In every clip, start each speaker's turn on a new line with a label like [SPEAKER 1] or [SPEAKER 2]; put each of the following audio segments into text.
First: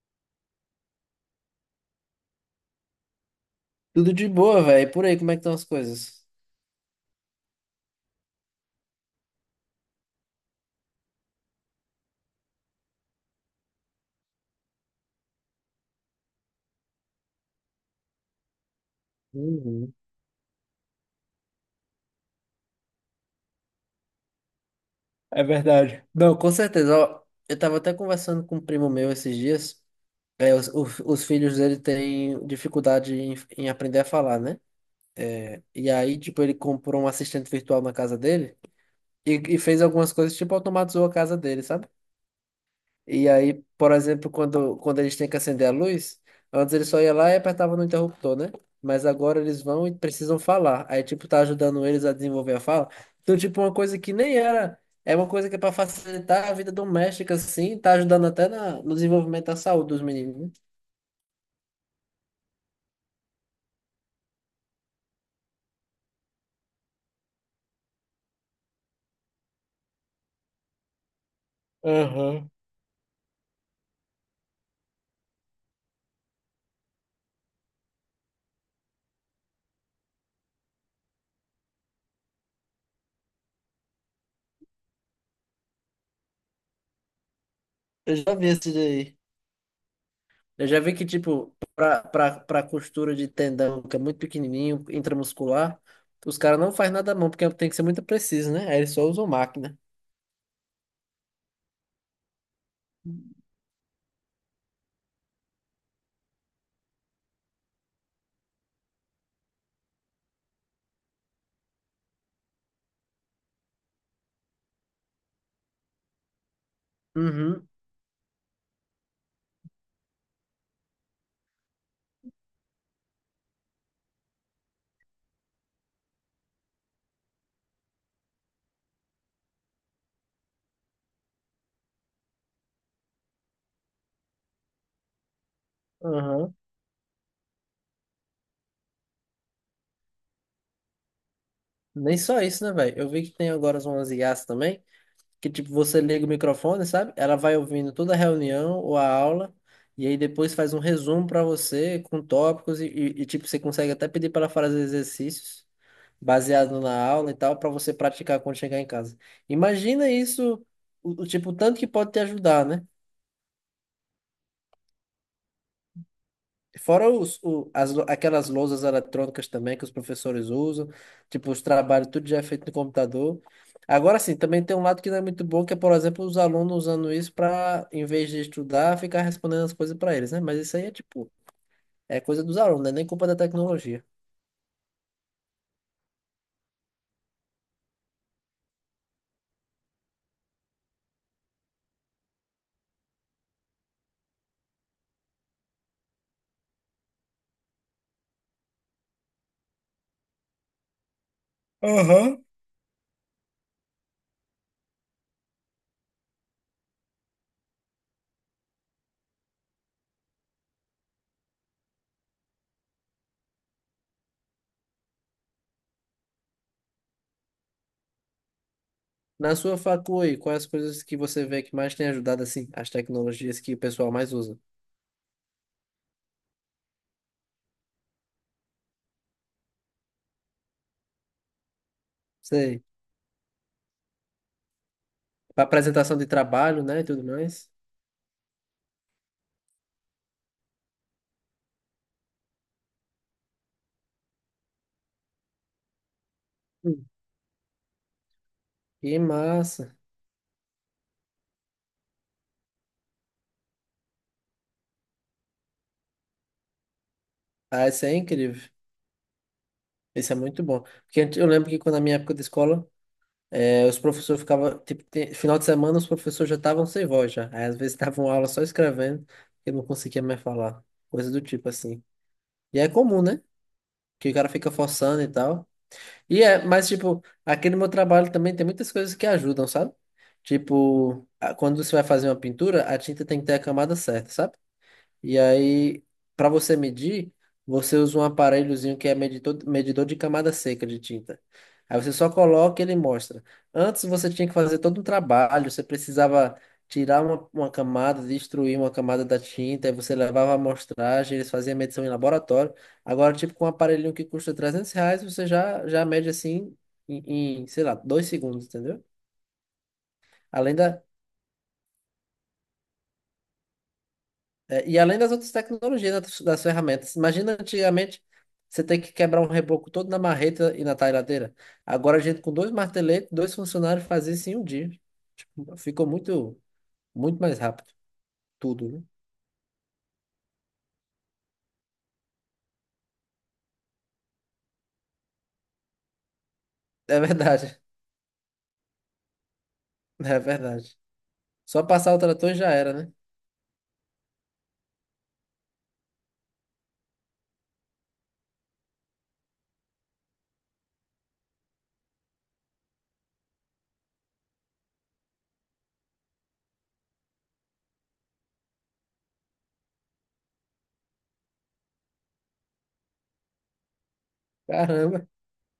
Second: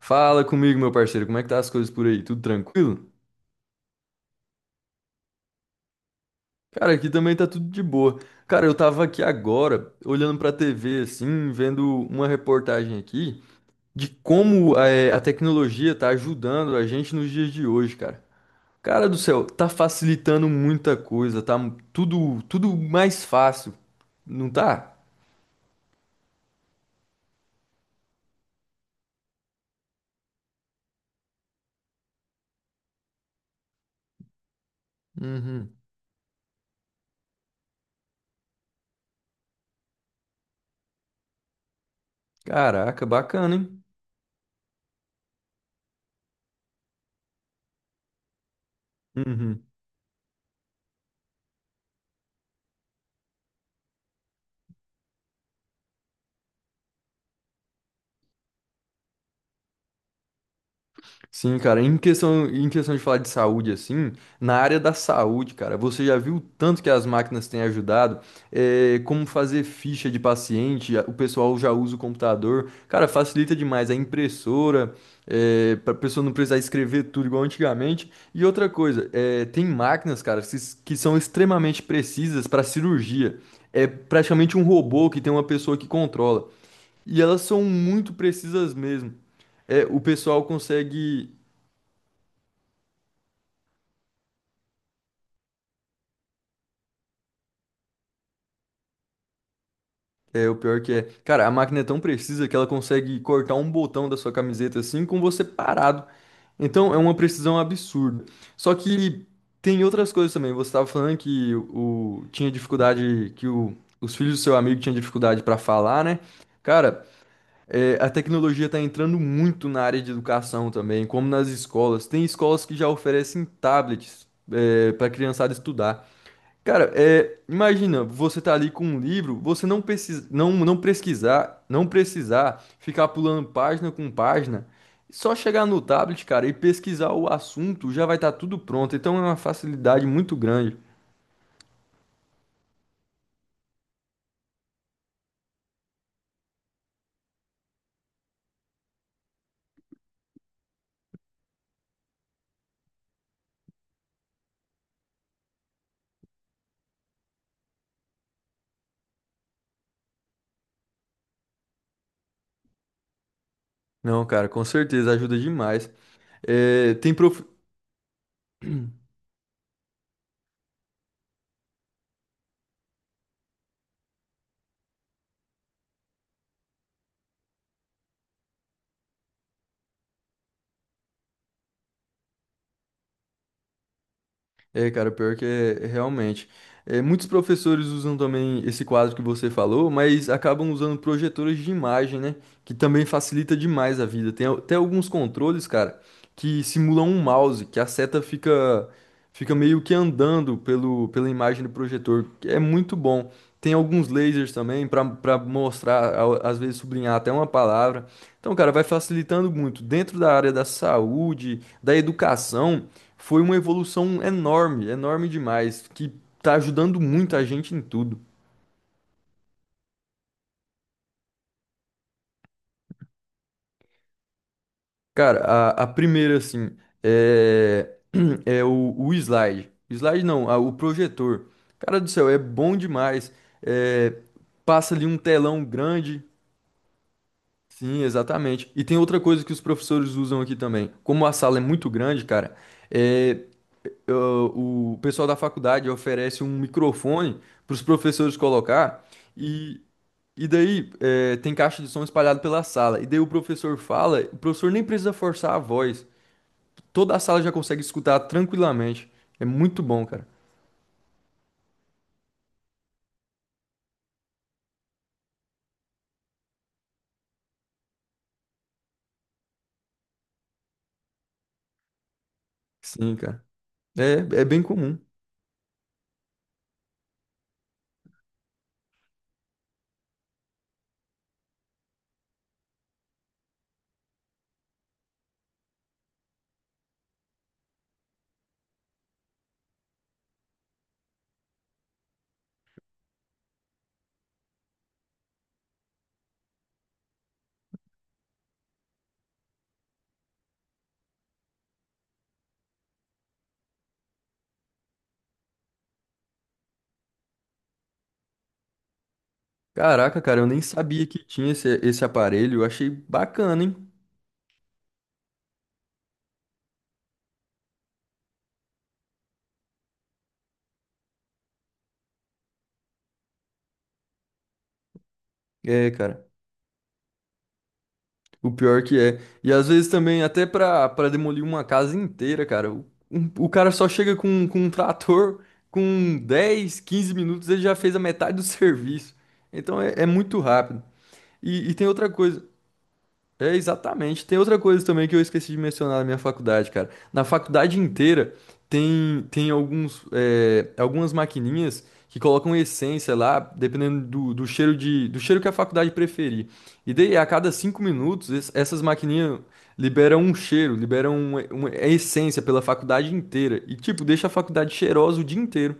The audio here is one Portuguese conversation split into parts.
[SPEAKER 1] Fala comigo, meu parceiro, como é que tá as coisas por aí? Tudo tranquilo?
[SPEAKER 2] Tudo de boa, velho. Por aí, como é que estão as coisas?
[SPEAKER 1] Cara, aqui também tá tudo de boa. Cara, eu tava aqui agora, olhando pra TV, assim, vendo uma reportagem aqui de como a tecnologia tá ajudando a gente nos dias de hoje, cara. Cara do céu, tá
[SPEAKER 2] Uhum.
[SPEAKER 1] facilitando muita coisa, tá tudo mais fácil, não tá?
[SPEAKER 2] É verdade. Não, com certeza. Ó, eu tava até conversando com um primo meu esses dias. É, os filhos dele têm dificuldade em aprender a falar, né?
[SPEAKER 1] Uhum.
[SPEAKER 2] E aí, tipo, ele comprou um assistente virtual na casa dele e fez algumas coisas, tipo, automatizou a casa dele, sabe?
[SPEAKER 1] Caraca,
[SPEAKER 2] E
[SPEAKER 1] bacana,
[SPEAKER 2] aí,
[SPEAKER 1] hein?
[SPEAKER 2] por exemplo, quando eles têm que acender a luz, antes eles só ia lá e apertava no interruptor, né? Mas agora eles
[SPEAKER 1] Uhum.
[SPEAKER 2] vão e precisam falar. Aí, tipo, tá ajudando eles a desenvolver a fala. Então, tipo, uma coisa que nem era. É uma coisa que é pra facilitar a vida doméstica, assim, tá ajudando até na, no desenvolvimento da saúde dos meninos, né?
[SPEAKER 1] Sim, cara, em questão de falar de saúde, assim, na área da saúde, cara, você já viu o tanto que as máquinas têm ajudado? É, como fazer ficha de paciente, o pessoal já usa o
[SPEAKER 2] Aham.
[SPEAKER 1] computador. Cara, facilita demais a impressora, é, para pessoa não precisar escrever tudo igual antigamente. E outra coisa, é, tem máquinas, cara, que são extremamente precisas para cirurgia. É praticamente um robô que tem uma pessoa que controla. E elas são muito
[SPEAKER 2] Eu já vi esse
[SPEAKER 1] precisas mesmo.
[SPEAKER 2] daí.
[SPEAKER 1] É, o pessoal
[SPEAKER 2] Eu já vi que,
[SPEAKER 1] consegue.
[SPEAKER 2] tipo, pra costura de tendão, que é muito pequenininho, intramuscular, os caras não fazem nada à mão, porque tem que ser muito preciso, né? Aí eles só usam máquina.
[SPEAKER 1] É, o pior que é. Cara, a máquina é tão precisa que ela consegue cortar um botão da sua camiseta assim com você parado. Então é uma precisão absurda. Só que tem outras coisas também. Você estava falando que o, tinha dificuldade, que o, os filhos do seu amigo tinham dificuldade para falar, né? Cara,
[SPEAKER 2] Uhum.
[SPEAKER 1] é, a tecnologia está entrando muito na área de educação também, como nas escolas. Tem escolas que já oferecem tablets, para a criançada estudar. Cara, é, imagina, você tá ali com um livro, você não precisa, não pesquisar, não precisar ficar pulando página com página, só chegar no tablet, cara, e
[SPEAKER 2] Aham.
[SPEAKER 1] pesquisar o assunto, já vai estar tudo pronto. Então é uma facilidade muito grande.
[SPEAKER 2] Nem só isso, né, velho? Eu vi que tem agora umas IAs também, que tipo, você liga o microfone, sabe? Ela vai ouvindo toda a reunião ou a aula, e aí depois faz um resumo pra você com tópicos, e, tipo, você consegue até pedir para ela fazer exercícios baseado na aula e tal, pra você praticar quando chegar em casa. Imagina isso, o tanto que pode te ajudar, né?
[SPEAKER 1] Não, cara, com certeza ajuda demais. É,
[SPEAKER 2] Fora
[SPEAKER 1] tem
[SPEAKER 2] os,
[SPEAKER 1] prof...
[SPEAKER 2] o, as, lou- aquelas lousas eletrônicas também que os professores usam, tipo, os trabalhos, tudo já é feito no computador. Agora sim, também tem um lado que não é muito bom, que é, por exemplo, os alunos usando isso para, em vez de estudar, ficar respondendo as coisas para eles, né? Mas isso aí é tipo, é coisa dos alunos, né? Nem culpa da tecnologia.
[SPEAKER 1] É, cara, pior que é, é realmente. É, muitos professores usam também esse quadro que você falou, mas acabam usando projetores de imagem, né? Que também facilita demais a vida. Tem até alguns controles, cara, que simulam um mouse, que a seta fica, fica meio que andando pela imagem do projetor.
[SPEAKER 2] Aham.
[SPEAKER 1] Que É muito bom. Tem alguns lasers também para mostrar, às vezes sublinhar até uma palavra. Então, cara, vai facilitando muito. Dentro da área da saúde, da educação. Foi uma evolução enorme demais, que tá ajudando muito a gente em tudo.
[SPEAKER 2] Na sua aí, quais as coisas que você vê que mais tem ajudado, assim, as tecnologias que o pessoal mais usa?
[SPEAKER 1] Cara, a primeira, assim, é, o slide. Slide não, a- O projetor. Cara do céu, é bom
[SPEAKER 2] Sei,
[SPEAKER 1] demais. É, passa ali um telão
[SPEAKER 2] para apresentação
[SPEAKER 1] grande.
[SPEAKER 2] de trabalho, né, e tudo mais.
[SPEAKER 1] Sim, exatamente. E tem outra coisa que os professores usam aqui também. Como a sala é muito grande, cara, é, eu- o pessoal da faculdade oferece um
[SPEAKER 2] Hum.
[SPEAKER 1] microfone para os professores colocar
[SPEAKER 2] Que
[SPEAKER 1] e,
[SPEAKER 2] massa.
[SPEAKER 1] e daí é, tem caixa de som espalhado pela sala. E daí o professor fala, o professor nem precisa forçar a voz. Toda a sala já consegue
[SPEAKER 2] Ah, isso é
[SPEAKER 1] escutar
[SPEAKER 2] incrível.
[SPEAKER 1] tranquilamente. É muito bom, cara.
[SPEAKER 2] Isso é muito bom. Porque eu lembro que quando na minha época de escola, os professores ficavam, tipo, final de semana os professores já estavam sem voz já. Aí às vezes estavam aula só escrevendo, porque não conseguia mais falar. Coisa do tipo assim. E é
[SPEAKER 1] Sim,
[SPEAKER 2] comum, né?
[SPEAKER 1] cara. É,
[SPEAKER 2] Que o
[SPEAKER 1] é
[SPEAKER 2] cara
[SPEAKER 1] bem
[SPEAKER 2] fica
[SPEAKER 1] comum.
[SPEAKER 2] forçando e tal. E é, mas tipo, aqui no meu trabalho também tem muitas coisas que ajudam, sabe? Tipo, quando você vai fazer uma pintura, a tinta tem que ter a camada certa, sabe? E aí, para você medir, você usa um aparelhozinho que é medidor, medidor de camada seca de tinta. Aí você só coloca e ele mostra. Antes você tinha que fazer todo um trabalho, você precisava tirar uma camada, destruir uma camada da tinta, aí você levava a amostragem, eles faziam a medição em laboratório. Agora, tipo, com um aparelhinho que custa R$ 300, você já, já mede assim em, em, sei lá, 2 segundos, entendeu?
[SPEAKER 1] Caraca, cara, eu nem
[SPEAKER 2] Além da,
[SPEAKER 1] sabia que tinha esse aparelho. Eu achei bacana, hein?
[SPEAKER 2] É, e além das outras tecnologias, das ferramentas. Imagina antigamente você ter que quebrar um reboco todo na marreta e na talhadeira. Agora a gente com dois marteletes, dois funcionários fazia isso em um dia.
[SPEAKER 1] É,
[SPEAKER 2] Ficou
[SPEAKER 1] cara.
[SPEAKER 2] muito, muito mais rápido.
[SPEAKER 1] O pior que
[SPEAKER 2] Tudo,
[SPEAKER 1] é. E às vezes também, até pra demolir uma casa inteira, cara, o cara só chega com um trator, com dez quinze
[SPEAKER 2] né? É
[SPEAKER 1] minutos ele já
[SPEAKER 2] verdade.
[SPEAKER 1] fez a metade do serviço. Então é, é
[SPEAKER 2] É
[SPEAKER 1] muito rápido.
[SPEAKER 2] verdade.
[SPEAKER 1] E
[SPEAKER 2] Só
[SPEAKER 1] tem outra
[SPEAKER 2] passar o
[SPEAKER 1] coisa,
[SPEAKER 2] trator e já era, né?
[SPEAKER 1] é, exatamente. Tem outra coisa também que eu esqueci de mencionar na minha faculdade, cara. Na faculdade inteira tem alguns, é, algumas maquininhas que colocam essência lá, dependendo do cheiro do cheiro que a faculdade preferir. E daí, a cada 5 minutos, essas maquininhas liberam um cheiro, liberam uma essência pela faculdade inteira. E, tipo, deixa a faculdade cheirosa o
[SPEAKER 2] Caramba.
[SPEAKER 1] dia inteiro.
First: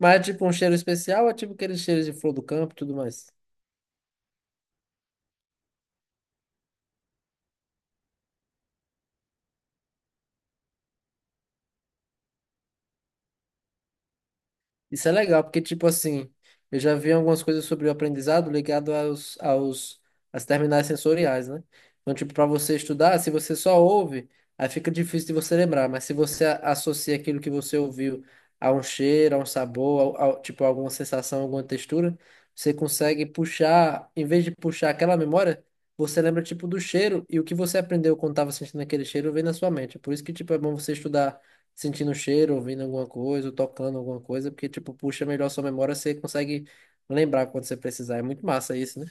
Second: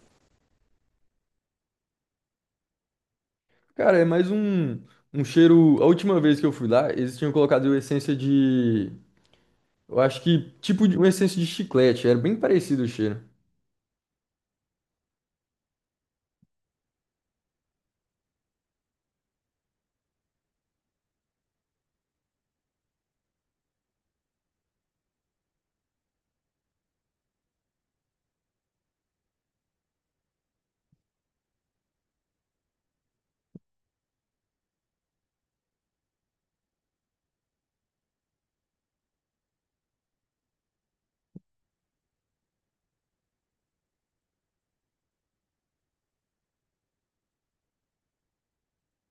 [SPEAKER 2] Mas é tipo um cheiro especial, ou é tipo aqueles cheiros de flor do campo e tudo mais.
[SPEAKER 1] Cara, é mais um cheiro. A última vez que eu fui lá, eles tinham colocado essência. Eu acho que, tipo, de- Uma essência de chiclete, era bem parecido o cheiro.
[SPEAKER 2] Isso é legal, porque, tipo assim, eu já vi algumas coisas sobre o aprendizado ligado às terminais sensoriais, né? Então, tipo, para você estudar, se você só ouve, aí fica difícil de você lembrar, mas se você associa aquilo que você ouviu a um cheiro, a um sabor, a, tipo, alguma sensação, alguma textura, você consegue puxar, em vez de puxar aquela memória, você lembra, tipo, do cheiro e o que você aprendeu quando estava sentindo aquele cheiro vem na sua mente. É por isso que, tipo, é bom você estudar sentindo o cheiro, ouvindo alguma coisa, ou tocando alguma coisa, porque, tipo, puxa melhor sua memória, você consegue lembrar quando você precisar. É muito massa isso, né?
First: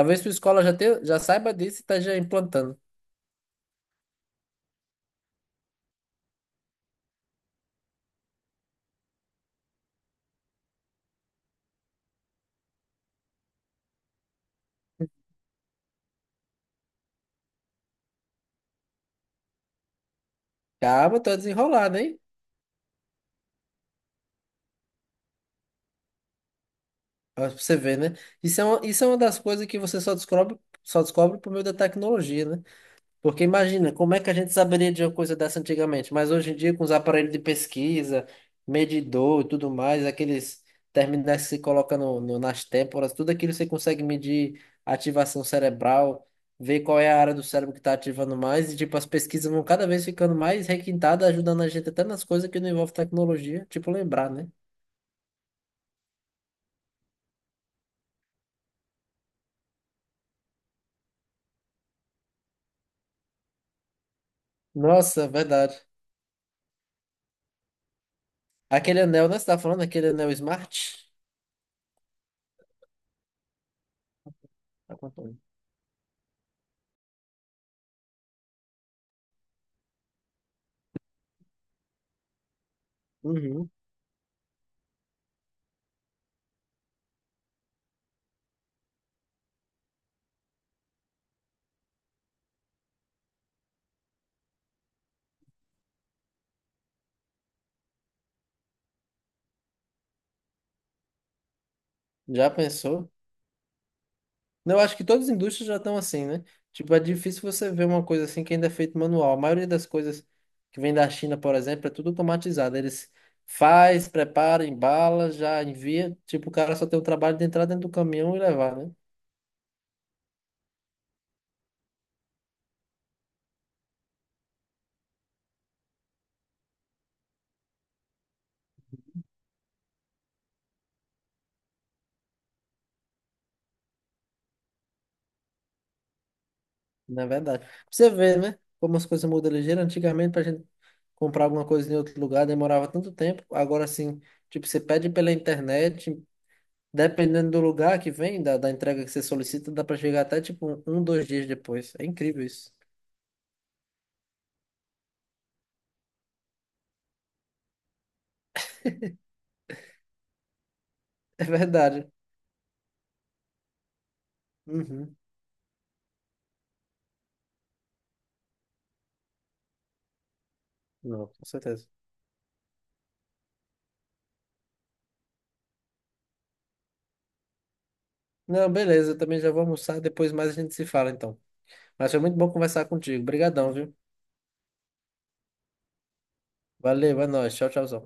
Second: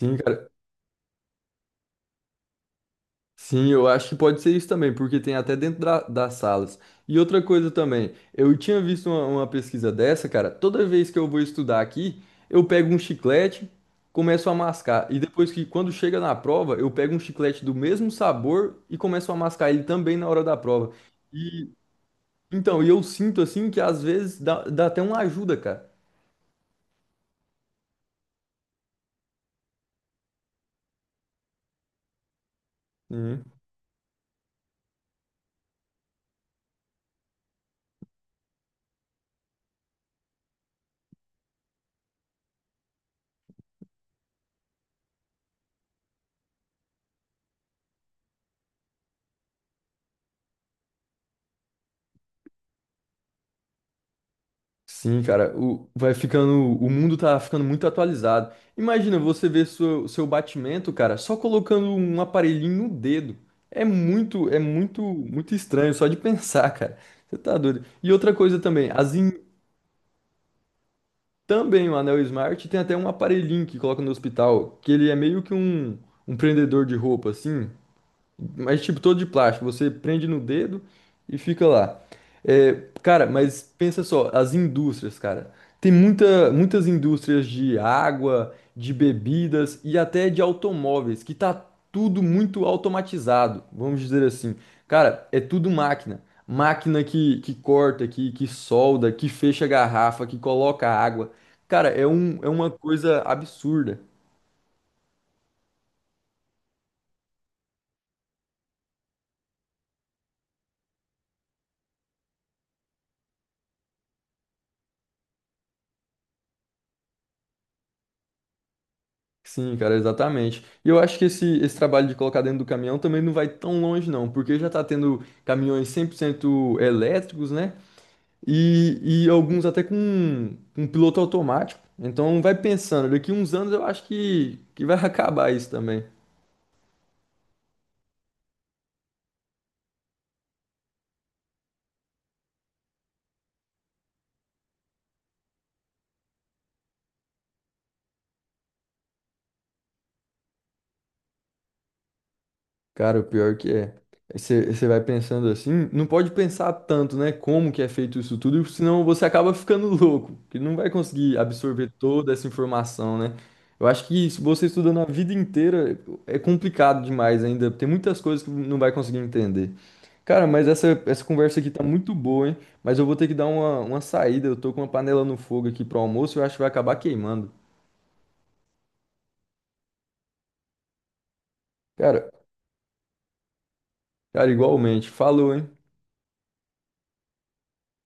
[SPEAKER 1] Sim,
[SPEAKER 2] sua
[SPEAKER 1] cara.
[SPEAKER 2] escola já saiba disso e está já implantando.
[SPEAKER 1] Sim, eu acho que pode ser isso também, porque tem até dentro das salas. E outra coisa também, eu tinha visto uma pesquisa dessa, cara. Toda vez que eu vou estudar aqui, eu pego um chiclete, começo a mascar. E quando chega na prova, eu pego um chiclete do mesmo sabor e começo a mascar ele também na hora da prova.
[SPEAKER 2] Calma, tá
[SPEAKER 1] E,
[SPEAKER 2] desenrolado, hein?
[SPEAKER 1] eu sinto, assim, que às vezes dá até uma ajuda, cara.
[SPEAKER 2] Ó, pra você ver, né? Isso é uma das coisas que você só descobre por meio da tecnologia, né? Porque
[SPEAKER 1] Uhum.
[SPEAKER 2] imagina, como é que a gente saberia de uma coisa dessa antigamente? Mas hoje em dia, com os aparelhos de pesquisa, medidor e tudo mais, aqueles terminais que se coloca nas têmporas, tudo aquilo você consegue medir a ativação cerebral, ver qual é a área do cérebro que está ativando mais, e tipo, as pesquisas vão cada vez ficando mais requintadas, ajudando a gente até nas coisas que não envolvem tecnologia, tipo lembrar, né?
[SPEAKER 1] Sim, cara, o, vai ficando, o mundo tá ficando muito atualizado. Imagina você ver seu batimento, cara, só colocando um aparelhinho no dedo.
[SPEAKER 2] Nossa,
[SPEAKER 1] Muito
[SPEAKER 2] verdade.
[SPEAKER 1] estranho só de pensar, cara. Você tá doido. E outra coisa também,
[SPEAKER 2] Aquele anel, né? Você tá falando aquele anel Smart?
[SPEAKER 1] também o Anel Smart tem até um aparelhinho que coloca no hospital, que
[SPEAKER 2] Tá
[SPEAKER 1] ele é
[SPEAKER 2] contando.
[SPEAKER 1] meio que um prendedor de roupa, assim. Mas, tipo, todo de plástico. Você prende no dedo e fica lá. É, cara,
[SPEAKER 2] Uhum.
[SPEAKER 1] mas pensa só, as indústrias, cara. Tem muitas indústrias de água, de bebidas e até de automóveis, que tá tudo muito automatizado, vamos dizer assim. Cara, é tudo máquina. Máquina que corta, que solda, que fecha a garrafa, que coloca água. Cara, é
[SPEAKER 2] Já
[SPEAKER 1] uma
[SPEAKER 2] pensou?
[SPEAKER 1] coisa absurda.
[SPEAKER 2] Eu acho que todas as indústrias já estão assim, né? Tipo, é difícil você ver uma coisa assim que ainda é feito manual. A maioria das coisas que vem da China, por exemplo, é tudo automatizado. Eles faz, prepara, embala, já envia. Tipo, o cara só tem o trabalho de entrar dentro do caminhão e levar, né?
[SPEAKER 1] Sim, cara, exatamente. E eu acho que esse trabalho de colocar dentro do caminhão também não vai tão longe, não, porque já tá tendo caminhões 100% elétricos, né? E alguns até com um piloto automático. Então vai pensando, daqui uns anos eu acho que vai acabar isso também.
[SPEAKER 2] Na verdade. Pra você vê, né? Como as coisas mudam ligeiro. Antigamente, pra gente comprar alguma coisa em outro lugar, demorava tanto tempo. Agora, assim, tipo, você pede pela internet, dependendo do lugar que vem, da entrega que você solicita, dá pra chegar até, tipo, um, 2 dias depois. É incrível isso.
[SPEAKER 1] Cara, o pior que é. Aí você vai pensando assim, não pode pensar tanto, né? Como que é feito isso tudo, senão você acaba ficando louco, que não vai conseguir
[SPEAKER 2] É
[SPEAKER 1] absorver
[SPEAKER 2] verdade.
[SPEAKER 1] toda essa informação, né? Eu acho que se você estudando a
[SPEAKER 2] Uhum.
[SPEAKER 1] vida inteira, é complicado demais ainda. Tem muitas coisas que não vai conseguir entender. Cara, mas essa
[SPEAKER 2] Não, com
[SPEAKER 1] conversa aqui tá
[SPEAKER 2] certeza.
[SPEAKER 1] muito boa, hein? Mas eu vou ter que dar uma saída. Eu tô com uma panela no fogo aqui pro almoço, e eu acho que vai acabar queimando.
[SPEAKER 2] Não, beleza, eu também já vou almoçar, depois mais a gente se fala então. Mas foi
[SPEAKER 1] Cara,
[SPEAKER 2] muito bom conversar contigo. Obrigadão, viu?
[SPEAKER 1] Cara, igualmente. Falou, hein?
[SPEAKER 2] Valeu, é nóis. Tchau, tchauzão.